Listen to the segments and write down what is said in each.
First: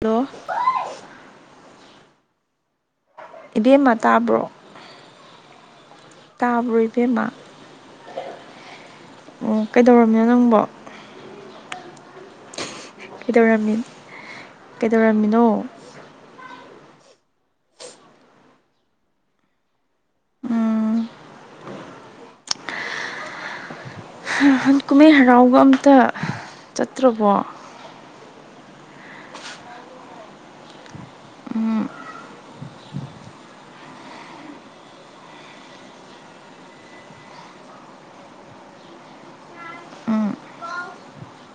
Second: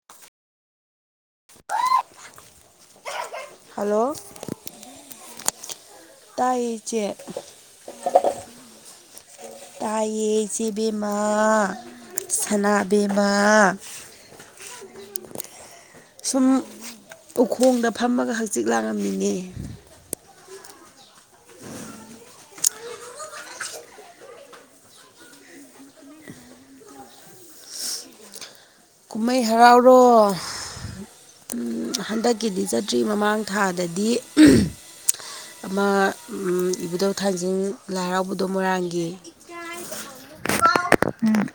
hello ꯏꯕꯦꯝꯃ ꯇꯥꯕ꯭ꯔꯣ ꯇꯥꯏ ꯇꯥꯕ꯭ꯔꯣ ꯆꯦꯠ ꯏꯕꯦꯝꯃ ꯑꯣ ꯇꯏ ꯀꯩꯗꯧꯔꯝꯃꯤꯅꯣ ꯅꯪꯕꯣ ꯁꯤꯕꯤꯃꯥ ꯁꯅꯥꯕꯤꯃꯥ ꯀꯩꯗꯧꯔꯝꯃꯤ ꯀꯩꯗꯧꯔꯝꯃꯤꯅꯣ ꯁꯨꯝ ꯎꯈꯣꯡꯗ ꯐꯝꯃꯒ ꯍꯆꯤꯠ ꯂꯥꯡꯉꯝꯃꯤꯉꯦ ꯎꯝ ꯀꯨꯝꯍꯩ ꯍꯔꯥꯎꯕ ꯑꯝꯇ ꯆꯠꯇ꯭ꯔꯕꯣ ꯀꯨꯝꯍꯩ ꯍꯔꯥꯎꯔꯣ ꯍꯟꯗꯛꯀꯤꯗꯤ ꯆꯠꯇ꯭ꯔꯤ ꯃꯃꯥꯡ ꯊꯥꯗꯗꯤ ꯑꯃ ꯏꯕꯨꯙꯧ ꯊꯥꯡꯖꯤꯡ ꯂꯥꯏ ꯍꯔꯥꯎꯕꯗꯣ ꯃꯣꯏꯔꯥꯡꯒꯤ ꯎꯝ ꯎꯝ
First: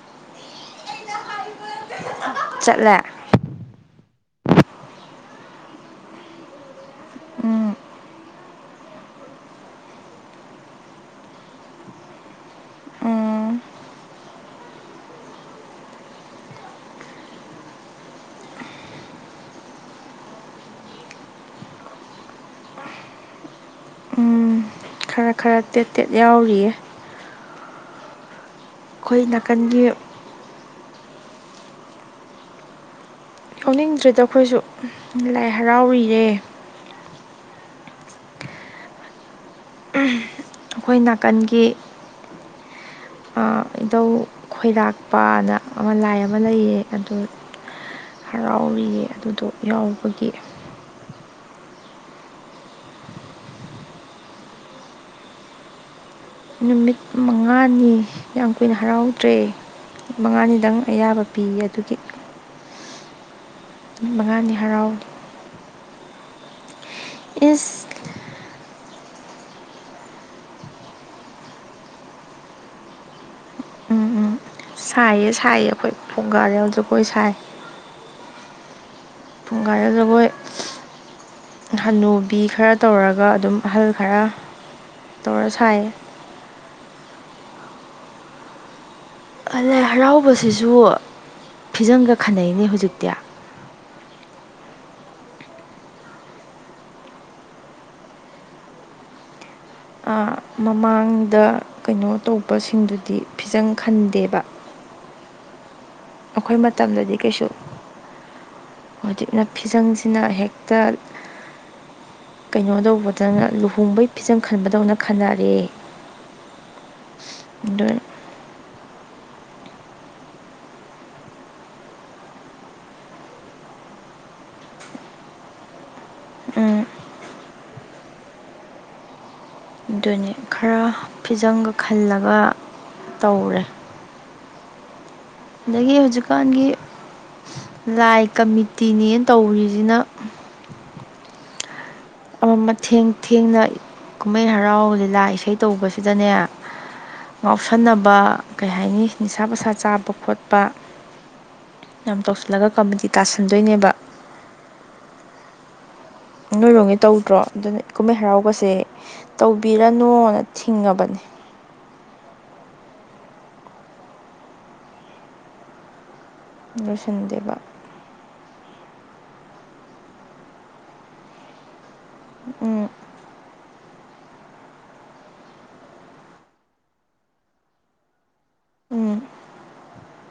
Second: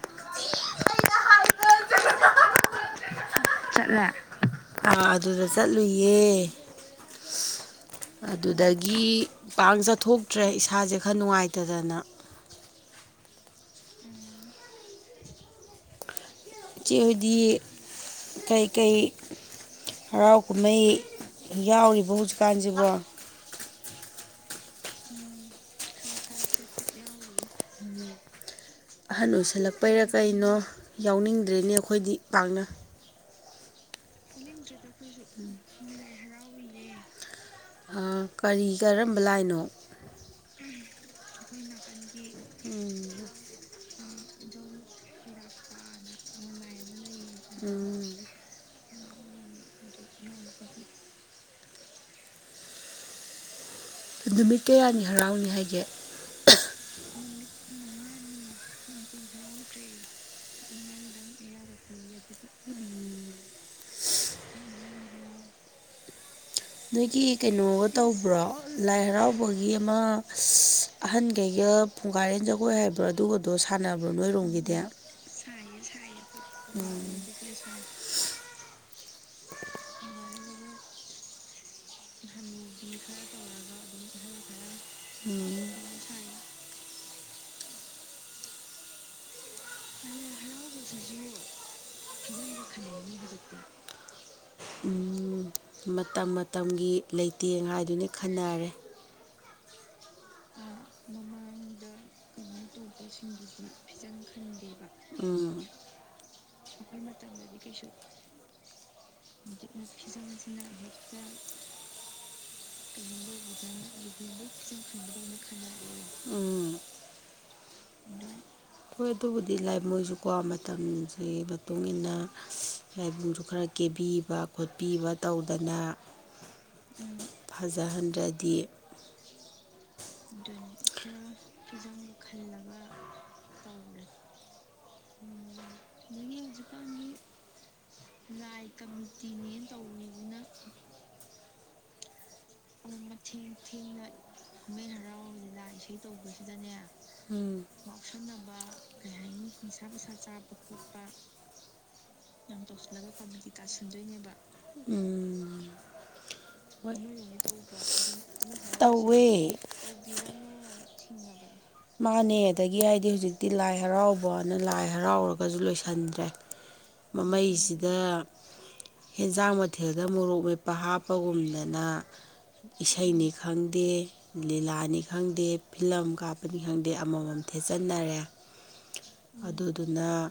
ꯆꯠꯂꯦ ꯆꯠꯂꯦ ꯑꯥ ꯑꯗꯨꯗ ꯆꯠꯂꯨꯌꯦ ꯎꯝ ꯑꯗꯨꯗꯒꯤ ꯄꯥꯡ ꯆꯠꯊꯣꯛꯇ꯭ꯔꯦ ꯏꯁꯥꯁꯦ ꯈꯔ ꯅꯨꯡꯉꯥꯏꯇꯗꯅ ꯎꯝ ꯏ ꯎꯆꯆꯦ ꯍꯧꯗꯤ ꯀꯩꯀꯩ ꯍꯔꯥꯎ ꯀꯨꯝꯍꯩ ꯌꯥꯎꯔꯤꯕ ꯍꯧꯖꯤꯛꯀꯥꯟꯁꯤꯕ ꯎꯝ ꯈꯔ ꯈꯔ ꯇꯦꯠ ꯇꯦꯠ ꯌꯥꯎꯔꯤꯌꯦ ꯑꯩꯈꯣꯏ ꯑꯍꯟ ꯅꯥꯀꯟꯒꯤ ꯑꯣꯏꯁꯜꯂꯛꯄꯩꯔꯥ ꯀꯩꯅꯣ ꯌꯥꯎꯅꯤꯡꯗ꯭ꯔꯦꯅꯦ ꯑꯩꯈꯣꯏꯗꯤ ꯄꯥꯛꯅ ꯈꯪꯅꯤꯡꯗ꯭ꯔꯦꯗ ꯑꯩꯈꯣꯏꯁꯨ ꯂꯥꯏ ꯍꯔꯥꯎꯔꯤꯔꯦ ꯀꯔꯤ ꯀꯔꯝꯕ ꯂꯥꯏꯅꯣ ꯑꯩꯈꯣꯏ ꯅꯥꯀꯟꯒꯤ ꯎꯝ ꯙꯧ ꯈꯣꯏꯔꯥꯛꯄꯅ ꯑꯃ ꯂꯥꯏ ꯑꯃ ꯂꯩꯌꯦ ꯑꯗꯨ ꯍꯔꯥꯎꯔꯤꯌꯦ ꯑꯗꯨꯗꯣ ꯌꯥꯎꯕꯒꯤ ꯅꯨꯃꯤꯠ ꯀꯌꯥꯅꯤ ꯍꯔꯥꯎꯅꯤ ꯍꯥꯏꯒꯦ ꯅꯨꯃꯤꯠ ꯃꯉꯥꯅꯤ ꯌꯥꯝ ꯀꯨꯏꯅ ꯍꯔꯥꯎꯗ꯭ꯔꯦ ꯃꯉꯥꯅꯤꯗꯪ ꯑꯌꯥꯕ ꯄꯤꯌꯦ ꯑꯗꯨꯒꯤ ꯅꯨꯠ ꯃꯉꯥꯗꯤ ꯍꯔꯥꯎꯏ ꯅꯣꯏꯒꯤ ꯏꯁ ꯀꯩꯅꯣꯒ ꯇꯧꯕ꯭ꯔꯣ ꯂꯥꯏ ꯍꯔꯥꯎꯕꯒꯤ ꯑꯃ ꯑꯍꯟꯈꯩꯒ ꯄꯨꯡꯒꯥꯔꯦꯟ ꯖꯒꯣꯏ ꯍꯥꯏꯕ꯭ꯔꯣ ꯑꯗꯨꯒꯗꯣ ꯁꯥꯟꯅꯕ ꯎꯝ ꯎꯝ ꯅꯣꯏꯔꯣꯡꯒꯤꯗ ꯁꯥꯏꯌꯦ ꯁꯥꯏꯌꯦ ꯑꯩꯈꯣꯏ ꯄꯒꯥ ꯌ ꯖꯒꯣꯏ ꯁꯥꯏ ꯄꯨꯡꯈꯥꯏꯒ ꯖꯒꯣꯏ ꯍꯟꯅꯨꯕꯤ ꯈꯔ ꯇꯧꯔꯒ ꯑꯗꯨꯝ ꯑꯍꯜ ꯈꯔ ꯇꯔꯁꯥꯏ ꯂꯥꯏ ꯍꯔꯥꯎꯕꯁꯤꯁꯨ ꯐꯤꯖꯪꯒ ꯈꯟꯅꯩꯅꯦ ꯍꯧꯖꯤꯛꯇꯤ ꯃꯇꯝ ꯃꯇꯝꯒꯤ ꯂꯩꯇꯦꯡ ꯍꯥꯏꯗꯨꯅꯤ ꯈꯟꯅꯔꯦ ꯑꯥ ꯃꯃꯥꯡꯗ ꯀꯩꯅꯣ ꯇꯧꯕꯁꯤꯡꯗꯨꯗꯤ ꯐꯤꯖꯪ ꯈꯟꯗꯦꯕ ꯎꯝ ꯑꯩꯈꯣꯏ ꯃꯇꯝꯗꯗꯤ ꯀꯩꯁꯨ ꯍꯧꯖꯤꯛꯅ ꯐꯤꯖꯪꯁꯤꯅ ꯍꯦꯛꯇ ꯀꯩꯅꯣ ꯇꯧꯕꯗꯅ ꯂꯨꯍꯣꯡꯕꯩ ꯐꯤꯖꯝ ꯈꯟꯕꯗꯧꯅ ꯈꯟꯅꯔꯦ ꯎꯝ [unintelligible] ꯍꯣꯏ ꯑꯗꯨꯕꯨꯗꯤ ꯂꯥꯏꯃꯣꯏꯁꯨꯀꯣ ꯃꯇꯝꯁꯤꯒꯤ ꯃꯇꯨꯡ ꯏꯟꯅ ꯂꯥꯏꯕꯨꯡꯁꯨ ꯈꯔ ꯀꯦꯝ ꯊꯥꯕꯤꯕ ꯈꯣꯠꯄꯤꯕ ꯇꯧꯗꯅ ꯐꯖꯍꯟꯗ꯭ꯔꯗꯤ ꯑꯗꯨꯅꯦ ꯈꯔ ꯐꯤꯖꯪꯒ ꯈꯜꯂꯒ ꯇꯧꯔꯦ ꯑꯗꯒꯤ ꯍꯧꯖꯤꯛꯀꯥꯟꯒꯤ ꯂꯥꯏ ꯀꯃꯤꯇꯤꯅꯦꯅ ꯇꯧꯔꯤꯁꯤꯅ ꯃꯊꯦꯡ ꯊꯦꯡꯅ ꯀꯨꯝꯍꯩ ꯍꯔꯥꯎ ꯂꯤꯂꯥ ꯏꯁꯩ ꯇꯧꯕꯁꯤꯗꯅꯦ ꯉꯥꯎꯁꯟꯅꯕ ꯀꯩ ꯍꯥꯏꯅꯤ ꯅꯤꯁꯥ ꯁꯥ ꯆꯥꯕ ꯈꯣꯠꯄ ꯌꯥꯝ ꯇꯧꯁꯤꯜꯂꯒ ꯀꯝꯄꯗꯤ ꯇꯥꯁꯟꯗꯣꯏꯅꯦꯕ ꯎꯝ ꯅꯣꯏꯔꯣꯒꯤ ꯇꯧꯗ꯭ꯔꯣ ꯑꯗꯨꯅ ꯀꯨꯝꯍꯩ ꯍꯔꯥꯎꯕꯁꯦ ꯇꯧꯋꯦ ꯇꯧꯕꯤꯔꯅꯣꯅ ꯊꯤꯡꯉꯕꯅꯤ ꯃꯥꯅꯦ ꯑꯗꯒꯤ ꯍꯥꯏꯗꯤ ꯍꯧꯖꯤꯛꯇꯤ ꯂꯥꯏ ꯍꯔꯥꯎꯕꯅ ꯂꯥꯏ ꯍꯔꯥꯎꯔꯒꯁꯨ ꯂꯣꯏꯁꯤꯟꯗ꯭ꯔꯦ ꯂꯣꯏꯁꯤꯟꯗꯦꯕ ꯃꯃꯩꯁꯤꯗ ꯍꯦꯟꯖꯥꯡ ꯃꯊꯦꯜꯗ ꯃꯣꯔꯣꯛ ꯃꯦꯞꯄ ꯍꯥꯞꯄꯒꯨꯝꯗꯅ ꯎꯝ ꯏꯁꯩꯅꯤ ꯈꯪꯗꯦ ꯂꯤꯂꯥꯅꯤ ꯈꯪꯗꯦ ꯐꯤꯂꯝ ꯀꯥꯞꯄꯅꯤ ꯈꯪꯗꯦ ꯑꯃꯃꯝ ꯊꯤꯠꯆꯟꯅꯔꯦ ꯎꯝ ꯑꯗꯨꯗꯨꯅ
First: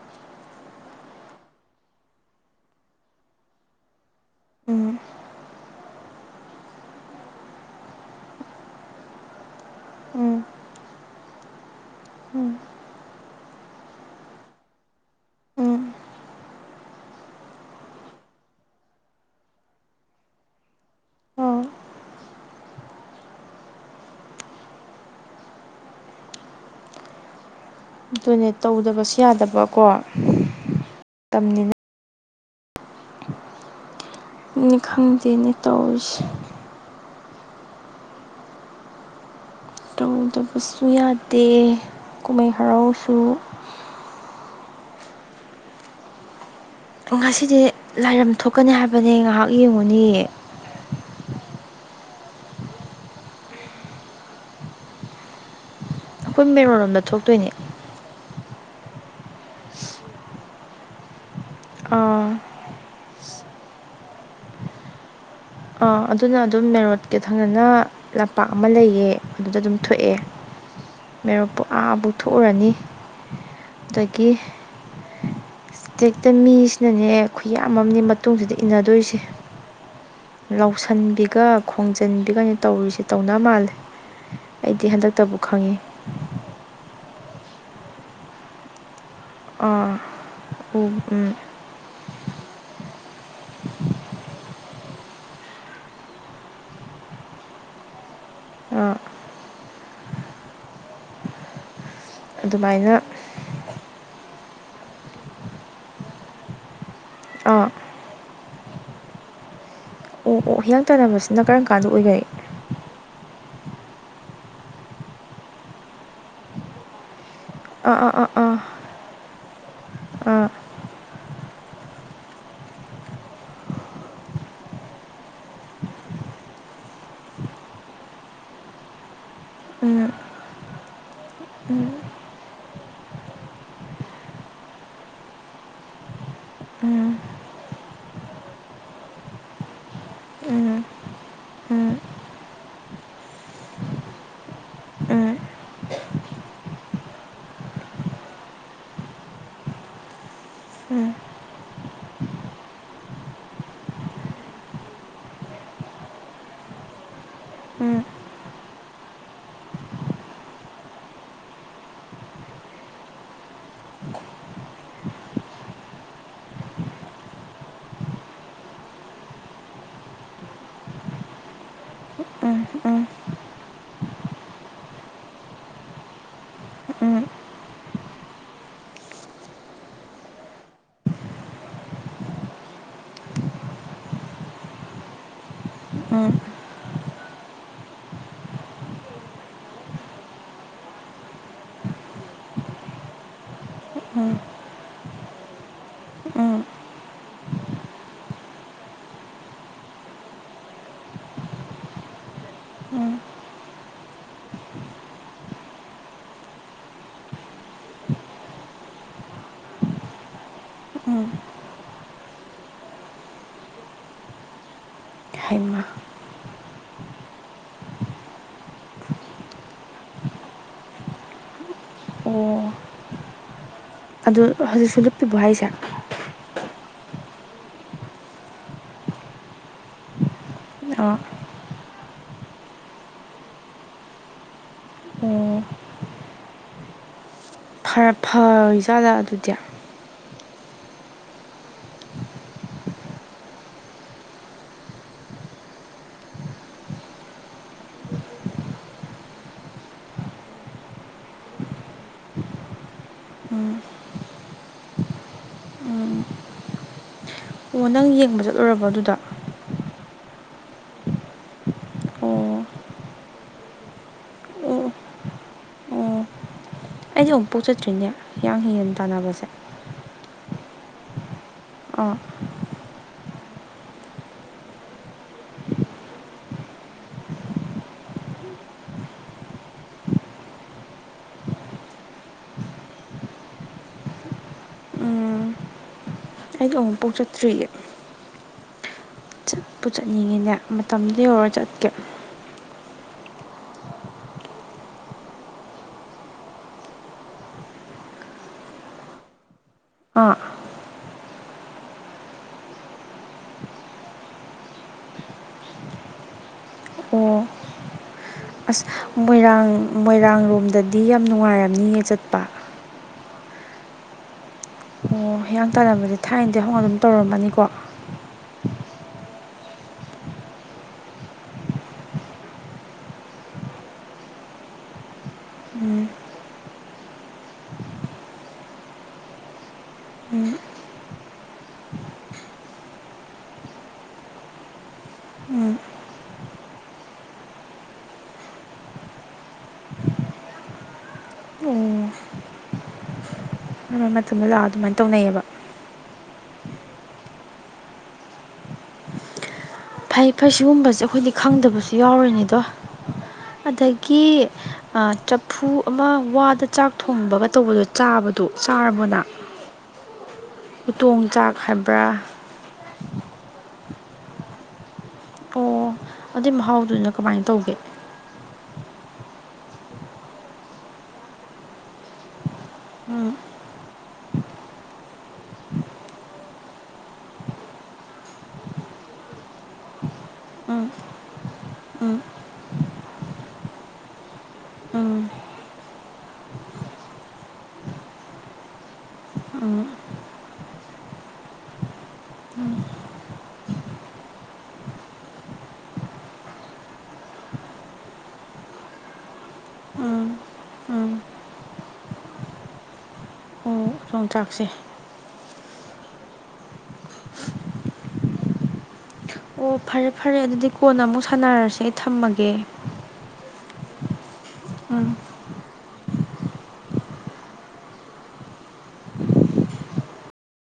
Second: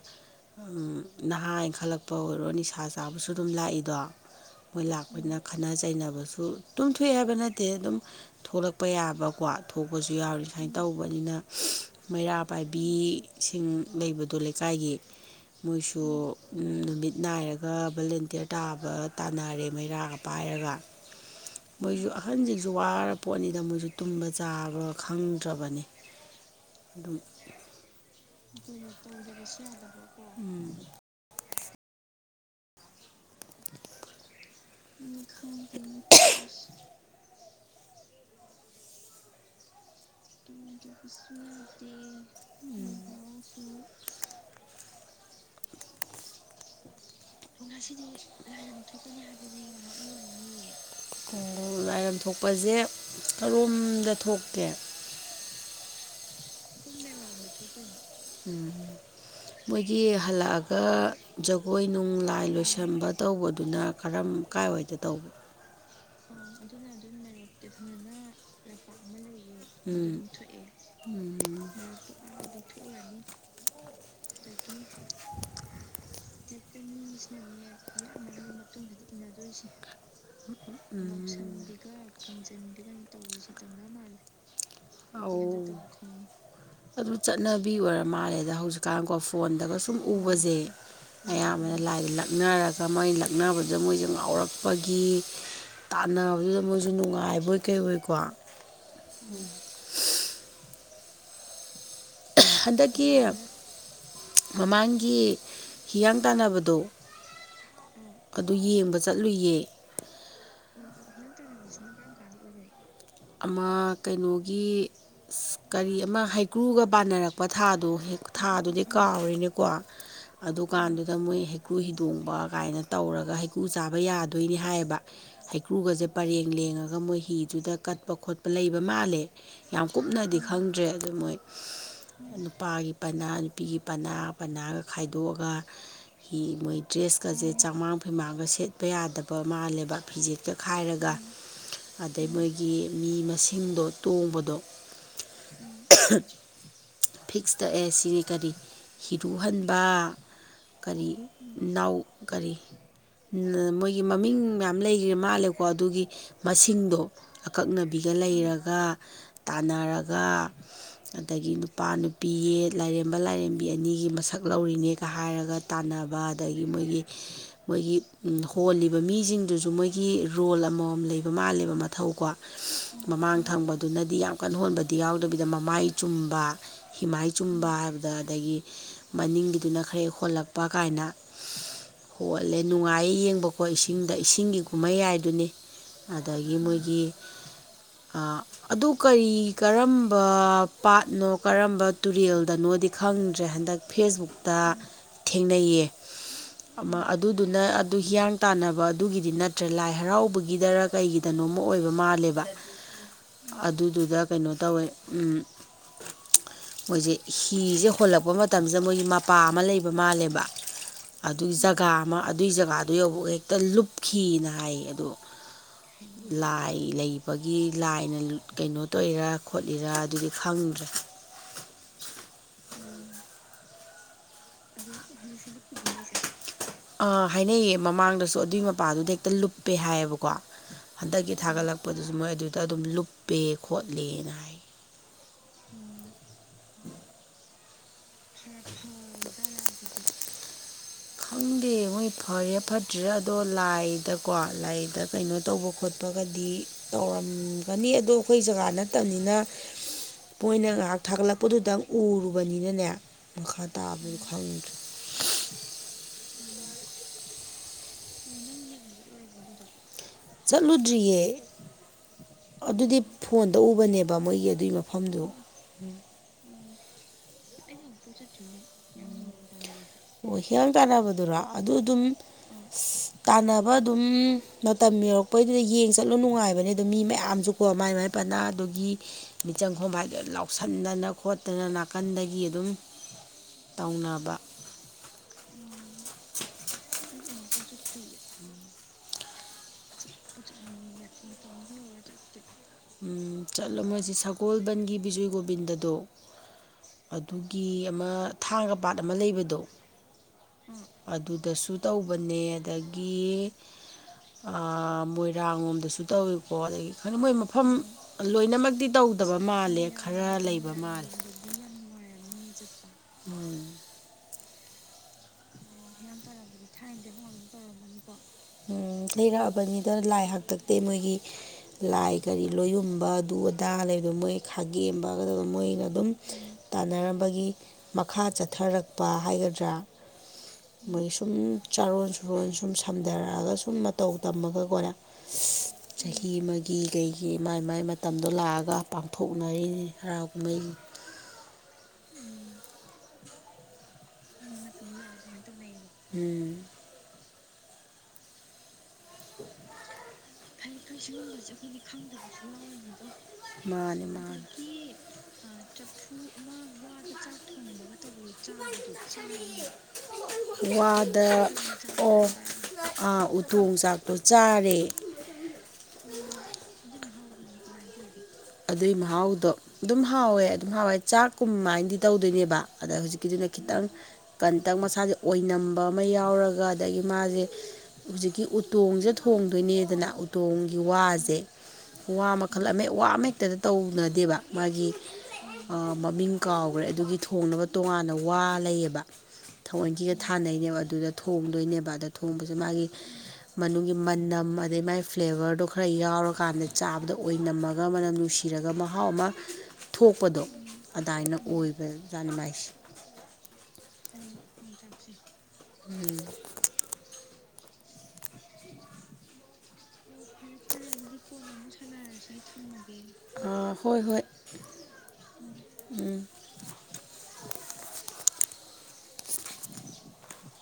ꯅꯍꯥ ꯏꯟꯈꯠꯂꯛꯄ ꯑꯣꯏꯔꯣ ꯅꯤꯁꯥ ꯆꯥꯕꯁꯨ ꯑꯗꯨꯝ ꯂꯥꯛꯏꯗꯣ ꯃꯣꯏ ꯎꯝ ꯂꯥꯛꯄ ꯑꯣꯏꯅ ꯈꯠꯅ ꯆꯩꯅꯕꯁꯨ ꯇꯨꯝ ꯊꯣꯛꯣꯛꯑꯦ ꯍꯥꯏꯕ ꯅꯠꯇꯦ ꯑꯗꯨꯝ ꯊꯣꯛꯂꯛꯄ ꯌꯥꯕꯀꯣ ꯊꯣꯛꯄꯁꯨ ꯎꯝ ꯌꯥꯎꯔꯤ ꯁꯨꯥꯏꯅ ꯇꯧꯕ ꯇꯧꯕꯅꯤꯅ ꯃꯩꯔꯥ ꯎꯝ ꯄꯥꯏꯕꯤꯁꯤꯡ ꯂꯩꯕꯗꯣ ꯂꯩꯀꯥꯏꯒꯤ ꯎꯝ ꯃꯣꯏꯁꯨ ꯅꯨꯃꯤꯠ ꯅꯥꯏꯔꯒ ꯚꯣꯂꯦꯟꯇꯤꯌꯥꯔ ꯇꯥꯕ ꯇꯥꯅꯔꯦ ꯃꯩꯔꯥꯒ ꯄꯥꯏ ꯍꯥꯏꯔꯥꯛ ꯑꯣ ꯃꯣꯏꯁꯨ ꯑꯍꯟꯁꯤꯡꯁꯨ ꯋꯥꯔ ꯄꯣꯠꯅꯤꯗ ꯃꯣꯏꯁꯨ ꯇꯨꯝꯕ ꯆꯥꯕ꯭ꯔ ꯈꯪꯗ꯭ꯔꯕꯅꯤ ꯑꯗꯨꯝ ꯑꯗꯨꯅꯦ ꯇꯧꯗꯕꯁꯨ ꯑꯗꯨꯇꯗꯁꯗ ꯇꯝꯅꯤꯅ ꯅꯦ ꯈꯪꯗꯦꯅꯦ ꯇꯧꯔꯤꯁꯦ ꯇꯧꯗꯕꯁꯨ ꯌꯥꯗꯦ ꯁꯗ ꯀꯨꯝꯍꯩ ꯍꯔꯥꯎꯁꯨ ꯃ ꯉꯁꯤꯗꯤ ꯂꯥꯏꯔꯝ ꯊꯣꯛꯀꯅꯤ ꯍꯥꯏꯕꯅꯦ ꯉꯥꯏꯍꯥꯛ ꯌꯦꯡꯉꯨꯅꯤꯌꯦ ꯎ ꯂꯥꯏꯔꯝ ꯊꯣꯛꯄꯁꯦ ꯀꯔꯣꯝꯗ ꯊꯣꯛꯀꯦ ꯑꯩꯈꯣꯏ ꯃꯦꯔꯣꯂꯣꯝꯗ ꯊꯣꯛꯇꯣꯏꯅꯦ ꯎꯝ ꯃꯣꯏꯒꯤ ꯍꯜꯂꯛꯑꯒ ꯖꯒꯣꯏ ꯅꯨꯡ ꯑꯥ ꯂꯥꯏ ꯂꯣꯏꯁꯟꯕ ꯇꯧꯕꯗꯨꯅ ꯀꯔꯝ ꯀꯥꯏꯋꯥꯏꯗꯦ ꯇꯧꯕ ꯑꯣ ꯑꯗꯨꯅ ꯑꯗꯨꯝ ꯃꯦꯔꯣꯠꯀ ꯊꯪꯅꯅ ꯂꯝꯄꯥꯛ ꯑꯃ ꯂꯩꯌꯦ ꯑꯗꯨꯗ ꯑꯗꯨꯝ ꯊꯣꯛꯑꯦ ꯎꯝ ꯃꯦꯔꯣꯛꯄꯨ ꯑꯥꯕꯨꯛ ꯊꯣꯛꯎꯔꯅꯤ ꯑꯗꯨꯗꯒꯤ ꯏꯁꯇꯦꯛꯇ ꯃꯤꯁꯤꯅꯅꯦ ꯈꯨꯌꯥꯝꯅꯦ ꯃꯇꯨꯡꯁꯤꯗ ꯏꯟꯅꯗꯣꯏꯁꯦ ꯎꯝ ꯂꯧꯁꯤꯟꯕꯤꯒ ꯈꯣꯡꯖꯤꯟꯕꯤꯒꯅꯤ ꯇꯧꯔꯤꯁꯦ ꯇꯧꯅꯕ ꯃꯥꯜꯂꯦ ꯑꯩꯗꯤ ꯍꯟꯗꯛꯇꯕꯨ ꯑꯧ ꯈꯪꯉꯤ ꯑꯗꯨ ꯆꯠꯅꯕꯤ ꯑꯣꯏꯔ ꯃꯥꯜꯂꯦꯗ ꯍꯧꯖꯤꯛꯀꯥꯟꯀꯣ ꯐꯣꯟꯗꯒ ꯁꯨꯝ ꯑꯥ ꯎꯕꯁꯦ ꯎ ꯎꯝ ꯃꯌꯥꯝ ꯃꯌꯥꯝ ꯂꯥꯏꯗ ꯂꯛꯅꯔꯒ ꯃꯣꯏ ꯂꯛꯅꯕꯗ ꯃꯣꯏꯁꯦ ꯉꯥꯎꯔꯛꯄꯒꯤ ꯇꯥꯟꯅꯕꯗꯨꯗ ꯃꯣꯏꯁꯨ ꯅꯨꯡꯉꯥꯏꯕꯣꯏ ꯀꯩ ꯑꯣꯏꯀꯣ ꯎ ꯑꯥ ꯑꯗꯨꯃꯥꯏꯅ ꯍꯟꯗꯛꯀꯤ ꯃꯃꯥꯡꯒꯤ ꯍꯤꯌꯥꯡ ꯇꯥꯟꯅꯕꯗꯣ ꯑꯥ ꯑꯗꯨ ꯌꯦꯡꯕ ꯆꯠꯂꯨꯏꯌꯦ ꯀꯥꯗꯏꯈꯩ ꯑꯃ ꯀꯩꯅꯣꯒꯤ ꯀꯔꯤ ꯑꯃ ꯍꯩꯀ꯭ꯔꯨꯒ ꯕꯥꯅꯔꯛꯄ ꯄ ꯊꯥꯗꯣ ꯑꯥ ꯑꯥ ꯑꯥ ꯊꯥꯗꯨꯗꯤ ꯀꯥꯎꯔꯤꯅꯤꯀꯣ ꯑꯥ ꯑꯥ ꯑꯗꯨꯀꯥꯟꯗꯨꯗ ꯃꯣꯏ ꯍꯩꯀ꯭ꯔꯨ ꯍꯤꯗꯣꯡꯕ ꯀꯥꯏꯅ ꯇꯧꯔꯒ ꯍꯩꯀ꯭ꯔꯨ ꯆꯥꯕ ꯌꯥꯗꯣꯏꯅꯤ ꯍꯥꯏꯌꯦꯕ ꯍꯩꯀ꯭ꯔꯨꯒꯁꯦ ꯄꯔꯦꯡ ꯂꯦꯡꯉꯒ ꯃꯣꯏ ꯍꯤꯗꯨꯗ ꯀꯠꯄ ꯈꯣꯠꯄ ꯂꯩꯕ ꯃꯥꯜꯂꯦ ꯌꯥꯝ ꯎꯝ ꯀꯨꯞꯅꯗꯤ ꯈꯪꯗ꯭ꯔꯦ ꯑꯗꯨ ꯃꯣꯏ ꯅꯨꯄꯥꯒꯤ ꯄꯅꯥ ꯅꯨꯄꯤꯒꯤ ꯄꯅꯥ ꯄꯅꯥꯒ ꯈꯥꯏꯗꯣꯛꯑꯒ ꯍꯤ ꯃꯣꯏ ꯎꯝ ꯗ꯭ꯔꯦꯁꯀꯁꯦ ꯆꯥꯃꯥꯡ ꯐꯩꯃꯥꯡꯒ ꯁꯦꯠꯄ ꯌꯥꯗꯕ ꯃꯥꯜꯂꯦꯕ ꯐꯤꯖꯦꯛꯇ ꯎꯝ ꯈꯥꯏꯔꯒ [unintelligible] ꯑꯗꯩ ꯃꯣꯏꯒꯤ ꯃꯤ ꯃꯁꯤꯡꯗꯣ ꯇꯣꯡꯕꯗꯣ ꯎꯝ [unintelligible] ꯐꯤꯛꯁ ꯇꯛꯑꯦ ꯁꯤꯅꯤ ꯀꯔꯤ ꯍꯤꯔꯨꯍꯟꯕ ꯎꯝ ꯀꯔꯤ ꯅꯥꯎ ꯀꯔꯤ ꯃꯣꯏꯒꯤ ꯃꯃꯤꯡ ꯃꯌꯥꯝ ꯂꯩꯈ꯭ꯔꯦ ꯃꯥꯜꯂꯦꯀꯣ ꯑꯗꯨꯒꯤ ꯃꯁꯤꯡꯗꯣ ꯎꯝ ꯑꯀꯛꯅꯕꯤꯒ ꯂꯩꯔꯒ ꯇꯥꯟꯅꯔꯒ ꯑꯗꯒꯤ ꯅꯨꯄꯥ ꯅꯨꯄꯤ ꯄꯤꯌꯦ ꯂꯥꯏꯔꯦꯝꯕ ꯂꯥꯏꯔꯦꯝꯕꯤ ꯑꯅꯤꯒꯤ ꯃꯁꯛ ꯂꯧꯔꯤꯅꯦꯒ ꯍꯥꯏꯔꯒ ꯇꯥꯟꯅꯕ ꯑꯗꯒꯤ ꯃꯣꯏꯒꯤ ꯃꯣꯏꯒꯤ ꯍꯣꯜꯂꯤꯕ ꯃꯤꯁꯤꯡꯗꯨꯁꯨ ꯃꯣꯏꯒꯤ ꯔꯣꯜ ꯑꯃꯃꯝ ꯂꯩꯕ ꯃꯥꯜꯂꯦꯕ ꯃꯊꯧꯀꯣ ꯎꯝ ꯃꯃꯥꯡ ꯊꯪꯕꯗꯨꯅꯗꯤ ꯌꯥꯝ ꯀꯟ ꯍꯣꯟꯕꯗꯤ ꯌꯥꯎꯗꯕꯤꯗ ꯃꯃꯥꯏ ꯆꯨꯝꯕ ꯍꯤꯃꯥꯏ ꯆꯨꯝꯕ ꯍꯥꯏꯕꯗ ꯑꯗꯒꯤ ꯃꯅꯤꯡꯒꯤꯗꯨꯅ ꯈꯔ ꯍꯦꯛ ꯍꯣꯜꯂꯛꯄ ꯀꯥꯏꯅ ꯍꯣꯜꯂꯦ ꯅꯨꯡꯉꯥꯏꯌꯦ ꯌꯦꯡꯕꯀꯣ ꯏꯁꯤꯡꯗ ꯏꯁꯤꯡꯒꯤ ꯀꯨꯝꯍꯩ ꯍꯥꯏꯗꯨꯅꯤ ꯎꯝ ꯎꯝ ꯑꯗꯒꯤ ꯃꯣꯏꯒꯤ ꯑꯗꯨ ꯀꯔꯤ ꯀꯔꯝꯕ ꯄꯥꯠꯅꯣ ꯀꯔꯝꯕ ꯇꯨꯔꯦꯜꯗꯅꯣ ꯗꯤ ꯈꯪꯗ꯭ꯔꯦ ꯍꯟꯗꯛ ꯐꯦꯁꯕꯨꯛꯇ ꯊꯦꯡꯅꯩꯌꯦ ꯎꯝ ꯑꯃ ꯑꯗꯨꯗꯨꯅ ꯑꯗꯨ ꯍꯤꯌꯥꯡ ꯇꯥꯟꯅꯕ ꯑꯗꯨꯒꯤꯗꯤ ꯅꯠꯇ꯭ꯔꯦ ꯂꯥꯏ ꯍꯔꯥꯎꯕꯒꯤꯗꯔ ꯀꯩꯒꯤꯗꯅꯣ ꯑꯣꯏꯕ ꯃꯥꯜꯂꯦꯕ ꯑꯗꯨꯗꯨꯗ ꯀꯩꯅꯣ ꯇꯧꯋꯦ ꯃꯣꯏꯁꯦ ꯍꯤꯁꯦ ꯍꯣꯜꯂꯛꯄ ꯃꯇꯝꯁꯤꯗ ꯃꯣꯏꯒꯤ ꯃꯄꯥ ꯑꯃ ꯂꯩꯕ ꯃꯥꯜꯂꯦꯕ ꯎꯝ ꯑꯗꯨꯒꯤ ꯖꯒꯥ ꯑꯃ ꯑꯗꯨꯏ ꯖꯒꯥꯗꯨ ꯌꯕ ꯍꯦꯛꯇ ꯂꯨꯞꯈꯤꯑꯅ ꯍꯥꯏ ꯑꯗꯣ ꯍꯥꯏꯃ ꯂꯥꯏ ꯂꯩꯕꯒꯤ ꯂꯥꯏꯅ ꯀꯩꯅꯣ ꯇꯧꯔꯤꯔ ꯈꯣꯠꯂꯤꯔꯥ ꯑꯗꯨꯗꯤ ꯈꯪꯗ꯭ꯔꯦ ꯑꯣ ꯑꯗꯨ ꯍꯧꯖꯤꯛꯁꯨ ꯂꯤꯠꯄꯤꯕ ꯍꯥꯏꯁꯦ ꯍꯥꯏꯅꯩꯌꯦ ꯃꯃꯥꯡꯗꯁꯨ ꯑꯗꯨꯒꯤ ꯃꯄꯥꯗꯨꯗ ꯍꯦꯛꯇ ꯂꯨꯞꯄꯦ ꯍꯥꯏꯌꯦꯕꯀꯣ ꯑꯣ ꯍꯟꯗꯛꯀꯤ ꯊꯥꯒꯠꯂꯛꯄ ꯂꯄꯗꯨꯁꯨ ꯃꯣꯏ ꯑꯗꯨꯗ ꯑꯗꯨꯝ ꯂꯨꯞꯄꯦ ꯈꯣꯠꯂꯦꯅ ꯍꯥꯏ [unintelligible] ꯐꯔꯣꯏ ꯖꯥꯠꯂ ꯑꯗꯨꯗꯤ ꯈꯪꯗꯦ ꯃꯣꯏ ꯐꯔꯦ ꯐꯠꯇ꯭ꯔꯤꯔꯥ ꯑꯗꯣ ꯂꯥꯏꯗꯀꯣ ꯂꯥꯏꯗ ꯀꯩꯅꯣ ꯇꯧꯕ ꯈꯣꯠꯄ ꯒꯗꯤ ꯇꯧꯔꯝꯒꯅꯤ ꯑꯗꯣ ꯑꯩꯈꯣꯏ ꯖꯒꯥ ꯅꯠꯇꯕꯅꯤꯅ ꯃꯣꯏꯅ ꯉꯥꯏꯍꯥꯛ ꯊꯥꯒꯠꯂꯛꯄꯗꯨꯗꯪ ꯎꯔꯨꯕꯅꯤꯅꯅꯦ ꯃꯈꯥ ꯇꯥꯕꯅꯤ ꯈꯪꯉꯗ꯭ꯔꯦ ꯎꯝ ꯑꯣ ꯅꯪ ꯌꯦꯡꯕ ꯆꯠꯂꯨꯔꯕꯣ ꯑꯗꯨꯗ ꯆꯠꯂꯨꯗꯔꯤꯌꯦ ꯑꯣ ꯑꯗꯨꯗꯤ ꯐꯣꯟ ꯇ ꯎꯕꯅꯦꯕ ꯃꯣꯏꯒꯤ ꯑꯗꯨꯒꯤ ꯑꯣ ꯃꯐꯝꯗꯨ ꯑꯣ ꯑꯩꯗꯤ ꯑꯃꯨꯛ ꯄꯣꯛꯆꯠꯇ꯭ꯔꯤꯅꯦ ꯍꯤꯌꯥꯡ ꯍꯤꯒꯟ ꯇꯥꯟꯅꯕꯁꯦ ꯑꯣ ꯍꯤꯌꯥ ꯇꯥꯟꯅꯕꯗꯨꯔꯣ ꯑꯗꯨ ꯑꯗꯨꯝ ꯑꯥ ꯇꯥꯟꯅꯕ ꯑꯗꯨꯝ ꯃꯇꯝ ꯌꯧꯔꯛꯄꯩꯗꯨꯗ ꯌꯦꯡ ꯆꯠꯂꯨ ꯅꯨꯡꯉꯥꯏꯕꯅꯦ ꯑꯗꯨꯣ ꯃꯤ ꯃꯌꯥꯝꯁꯨꯀꯣ ꯃꯥꯏ ꯃꯥꯏ ꯄꯥꯏ ꯃꯅꯥꯗꯨꯒꯤ ꯃꯤꯆꯪ ꯈꯣꯝ ꯍꯥꯏꯗꯨꯣ ꯂꯥꯎꯁꯟꯗꯅ ꯈꯣꯠꯇꯅ ꯅꯥꯀꯟꯗꯒꯤ ꯑꯗꯨꯝ ꯇꯧꯅꯕ ꯎꯝ ꯑꯩꯗꯤ ꯑꯃꯨꯛ ꯄꯣꯛꯆꯠꯇ꯭ꯔꯤꯌꯦ ꯄꯨ ꯆꯠꯅꯤꯡꯉꯤꯅꯦ ꯃꯇꯝꯗ ꯌꯧꯔ ꯆꯠꯀꯦ ꯎ ꯆꯠꯂꯣ ꯃꯣꯏꯁꯤ ꯁꯒꯣꯜꯕꯟꯒꯤ ꯕꯤꯖꯣꯏ ꯒꯣꯕꯤꯟꯗꯗꯣ ꯑꯗꯨꯒꯤ ꯑꯃ ꯊꯥꯡꯒ ꯄꯥꯠ ꯑꯃ ꯂꯩꯕꯗꯣ ꯑꯥ ꯑꯗꯨꯗꯁꯨ ꯇꯧꯕꯅꯦ ꯑꯗꯒꯤ ꯃꯣꯏꯔꯥꯡ ꯂꯣꯝꯗꯁꯨ ꯇꯧꯋꯤꯀꯣ ꯑꯗꯒꯤ ꯈꯪꯉ ꯃꯣꯏ ꯑꯣ ꯃꯐꯝ ꯂꯣꯏꯅꯃꯛ ꯑꯁ ꯃꯣꯏꯔꯥꯡ ꯃꯣꯏꯔꯥꯡ ꯂꯣꯝꯗꯗꯤ ꯃꯥꯜꯂꯦ ꯌꯥꯝ ꯅꯨꯡꯉꯥꯏꯔꯝꯅꯤ ꯆꯠꯄ ꯎꯝ ꯑꯣ ꯍꯤꯌꯥꯡ ꯇꯥꯟꯅꯕꯗꯤ ꯊꯥꯏꯅꯗꯤꯍꯅ ꯑꯗꯨꯝ ꯇꯧꯔꯝꯃꯅꯤꯀꯣ ꯎꯝ ꯊꯩꯔꯛꯑꯕꯅꯤꯗ ꯂꯥꯏ ꯍꯥꯛꯇꯛꯇꯦ ꯃꯣꯏꯒꯤ ꯂꯥꯏ ꯀꯔꯤ ꯂꯣꯏꯌꯨꯝꯕ ꯑꯗꯨ ꯎꯨꯗꯥ ꯂꯩꯕꯗꯣ ꯃꯣꯏ ꯈꯥꯒꯦꯝꯕꯒꯗ ꯃꯣꯏꯅ ꯑꯗꯨꯝ ꯇꯥꯟꯅꯔꯝꯕꯒꯤ ꯃꯈꯥꯠ ꯆꯠꯊꯔꯛꯄ ꯍꯥꯏꯒꯗ꯭ꯔꯥ ꯃꯣꯏ ꯁꯨꯝ ꯆꯥꯔꯣꯟ ꯁꯨꯔꯣꯟ ꯁꯨꯝ ꯁꯝ ꯍꯟꯊꯔꯛꯑꯒ ꯁꯨꯝ ꯃꯇꯧ ꯇꯝꯃꯒꯀꯣꯅ ꯆꯍꯤ ꯑꯃꯒꯤ ꯀꯩꯒꯤ ꯃꯥꯏ ꯃꯥꯏ ꯃꯇꯝꯗꯣ ꯂꯥꯛꯑꯒ ꯄꯥꯡꯊꯣꯛꯅꯔꯤꯅꯤ ꯍꯔꯥꯎ ꯀꯨꯝꯍꯩ ꯎ [unintelligible] [inaudible] ꯑꯗꯨ ꯃꯇꯨꯡꯗ ꯂꯥꯛꯑ ꯑꯗꯨꯃꯥꯏꯅ ꯇꯧꯅꯩꯑꯕ ꯎꯝ [unintelligible] [inaudible] ꯐꯩ ꯐꯩ ꯁꯤꯒꯨꯝꯕꯁꯦ ꯑꯩꯈꯣꯏꯗꯤ ꯈꯪꯗꯕꯁꯨ ꯌꯥꯎꯔꯣꯏꯅꯤꯗꯣ ꯃꯥꯅꯤ ꯑꯗꯒꯤ ꯃꯥꯅꯤ ꯆꯐꯨ ꯑꯃ ꯋꯥꯗ ꯆꯥꯛ ꯊꯣꯡꯕꯒ ꯇꯧꯕꯗꯣ ꯆꯥꯕꯗꯣ ꯆꯥꯔꯕꯅ ꯋꯥꯗ ꯍꯥꯏꯕ꯭ꯔꯥ ꯑꯣ ꯑꯥ ꯊꯣꯡꯆꯥꯛꯇꯣ ꯆꯥꯔꯦ ꯑꯣ ꯑꯗꯨꯏ ꯃꯍꯥꯎꯗꯨꯅ ꯀꯃꯥꯏꯅ ꯇꯧꯒꯦ ꯑꯗꯨꯏ ꯃꯍꯥꯎꯗꯣ ꯑꯗꯨꯝ ꯍꯥꯎꯋꯦ ꯑꯗꯨꯝ ꯍꯥꯎꯋꯦ ꯆꯥꯛ ꯀꯨꯝ ꯍꯥꯏꯅꯗꯤ ꯇꯧꯗꯣꯏꯅꯦꯕ ꯑꯗ ꯎꯝ ꯍꯧꯖꯤꯛꯀꯤꯗꯨ ꯅ ꯈꯤꯇꯪ ꯀꯟꯇꯛ ꯃꯁꯥꯁꯦ ꯑꯣꯏꯅꯝꯕ ꯑꯃ ꯌꯥꯎꯔꯒ ꯑꯗꯒꯤ ꯃꯥꯁꯦ ꯍꯧꯖꯤꯛꯀꯤ ꯎꯇꯣꯡꯁꯦ ꯊꯣꯡꯗꯣꯏꯅꯦꯗꯅ ꯎꯇꯣꯡꯒꯤ ꯎꯝ ꯋꯥꯁꯦ ꯎꯝ ꯋꯥ ꯃꯈꯜ ꯑꯃ ꯋꯥ ꯑꯃꯦꯛꯇꯗ ꯇꯧꯅꯗꯦꯕ ꯃꯥꯒꯤ ꯎꯝ ꯃꯃꯤꯡ ꯀꯥꯎꯈ꯭ꯔꯦ ꯑꯗꯨꯒꯤ ꯊꯣꯡꯅꯕ ꯇꯣꯉꯥꯟꯅ ꯋꯥ ꯂꯩꯌꯦꯕ ꯎꯝ ꯊꯑꯣꯏꯟꯁꯤꯒ ꯊꯥꯅꯩꯅꯦꯕ ꯑꯗꯨꯗ ꯊꯣꯡꯗꯣꯏꯅꯦꯕ ꯑꯗ ꯊꯣꯡꯕꯁꯦ ꯃꯥꯒꯤ ꯃꯅꯨꯡꯒꯤ ꯃꯅꯝ ꯑꯗꯩ ꯃꯥꯏ ꯐ꯭ꯂꯦꯕꯔꯗꯣ ꯈꯔ ꯌꯥꯎꯔꯀꯥꯟꯗ ꯆꯥꯕꯗ ꯑꯣꯏꯅꯝꯃꯒ ꯃꯅꯝ ꯁꯤꯔꯒ ꯃꯍꯥꯎ ꯑꯃ ꯎꯝ ꯊꯣꯛꯄꯗꯣ ꯎꯝ ꯑꯗꯨꯃꯥꯏꯅ ꯑꯣꯏꯕ ꯖꯥꯅꯤꯡꯉꯥꯏꯁꯦ ꯑꯣ ꯌꯣꯡꯆꯥꯛꯁꯦ ꯎꯝ ꯑꯣ ꯐꯔꯦ ꯐꯔꯦ ꯑꯗꯨꯗꯤ ꯀꯣꯟꯅ ꯑꯃꯨꯛ ꯁꯥꯟꯅꯔꯁꯦ ꯑꯩ ꯊꯝꯃꯒꯦ ꯑꯥ ꯍꯣꯏ ꯍꯣꯏ ꯎꯝ ꯎꯝ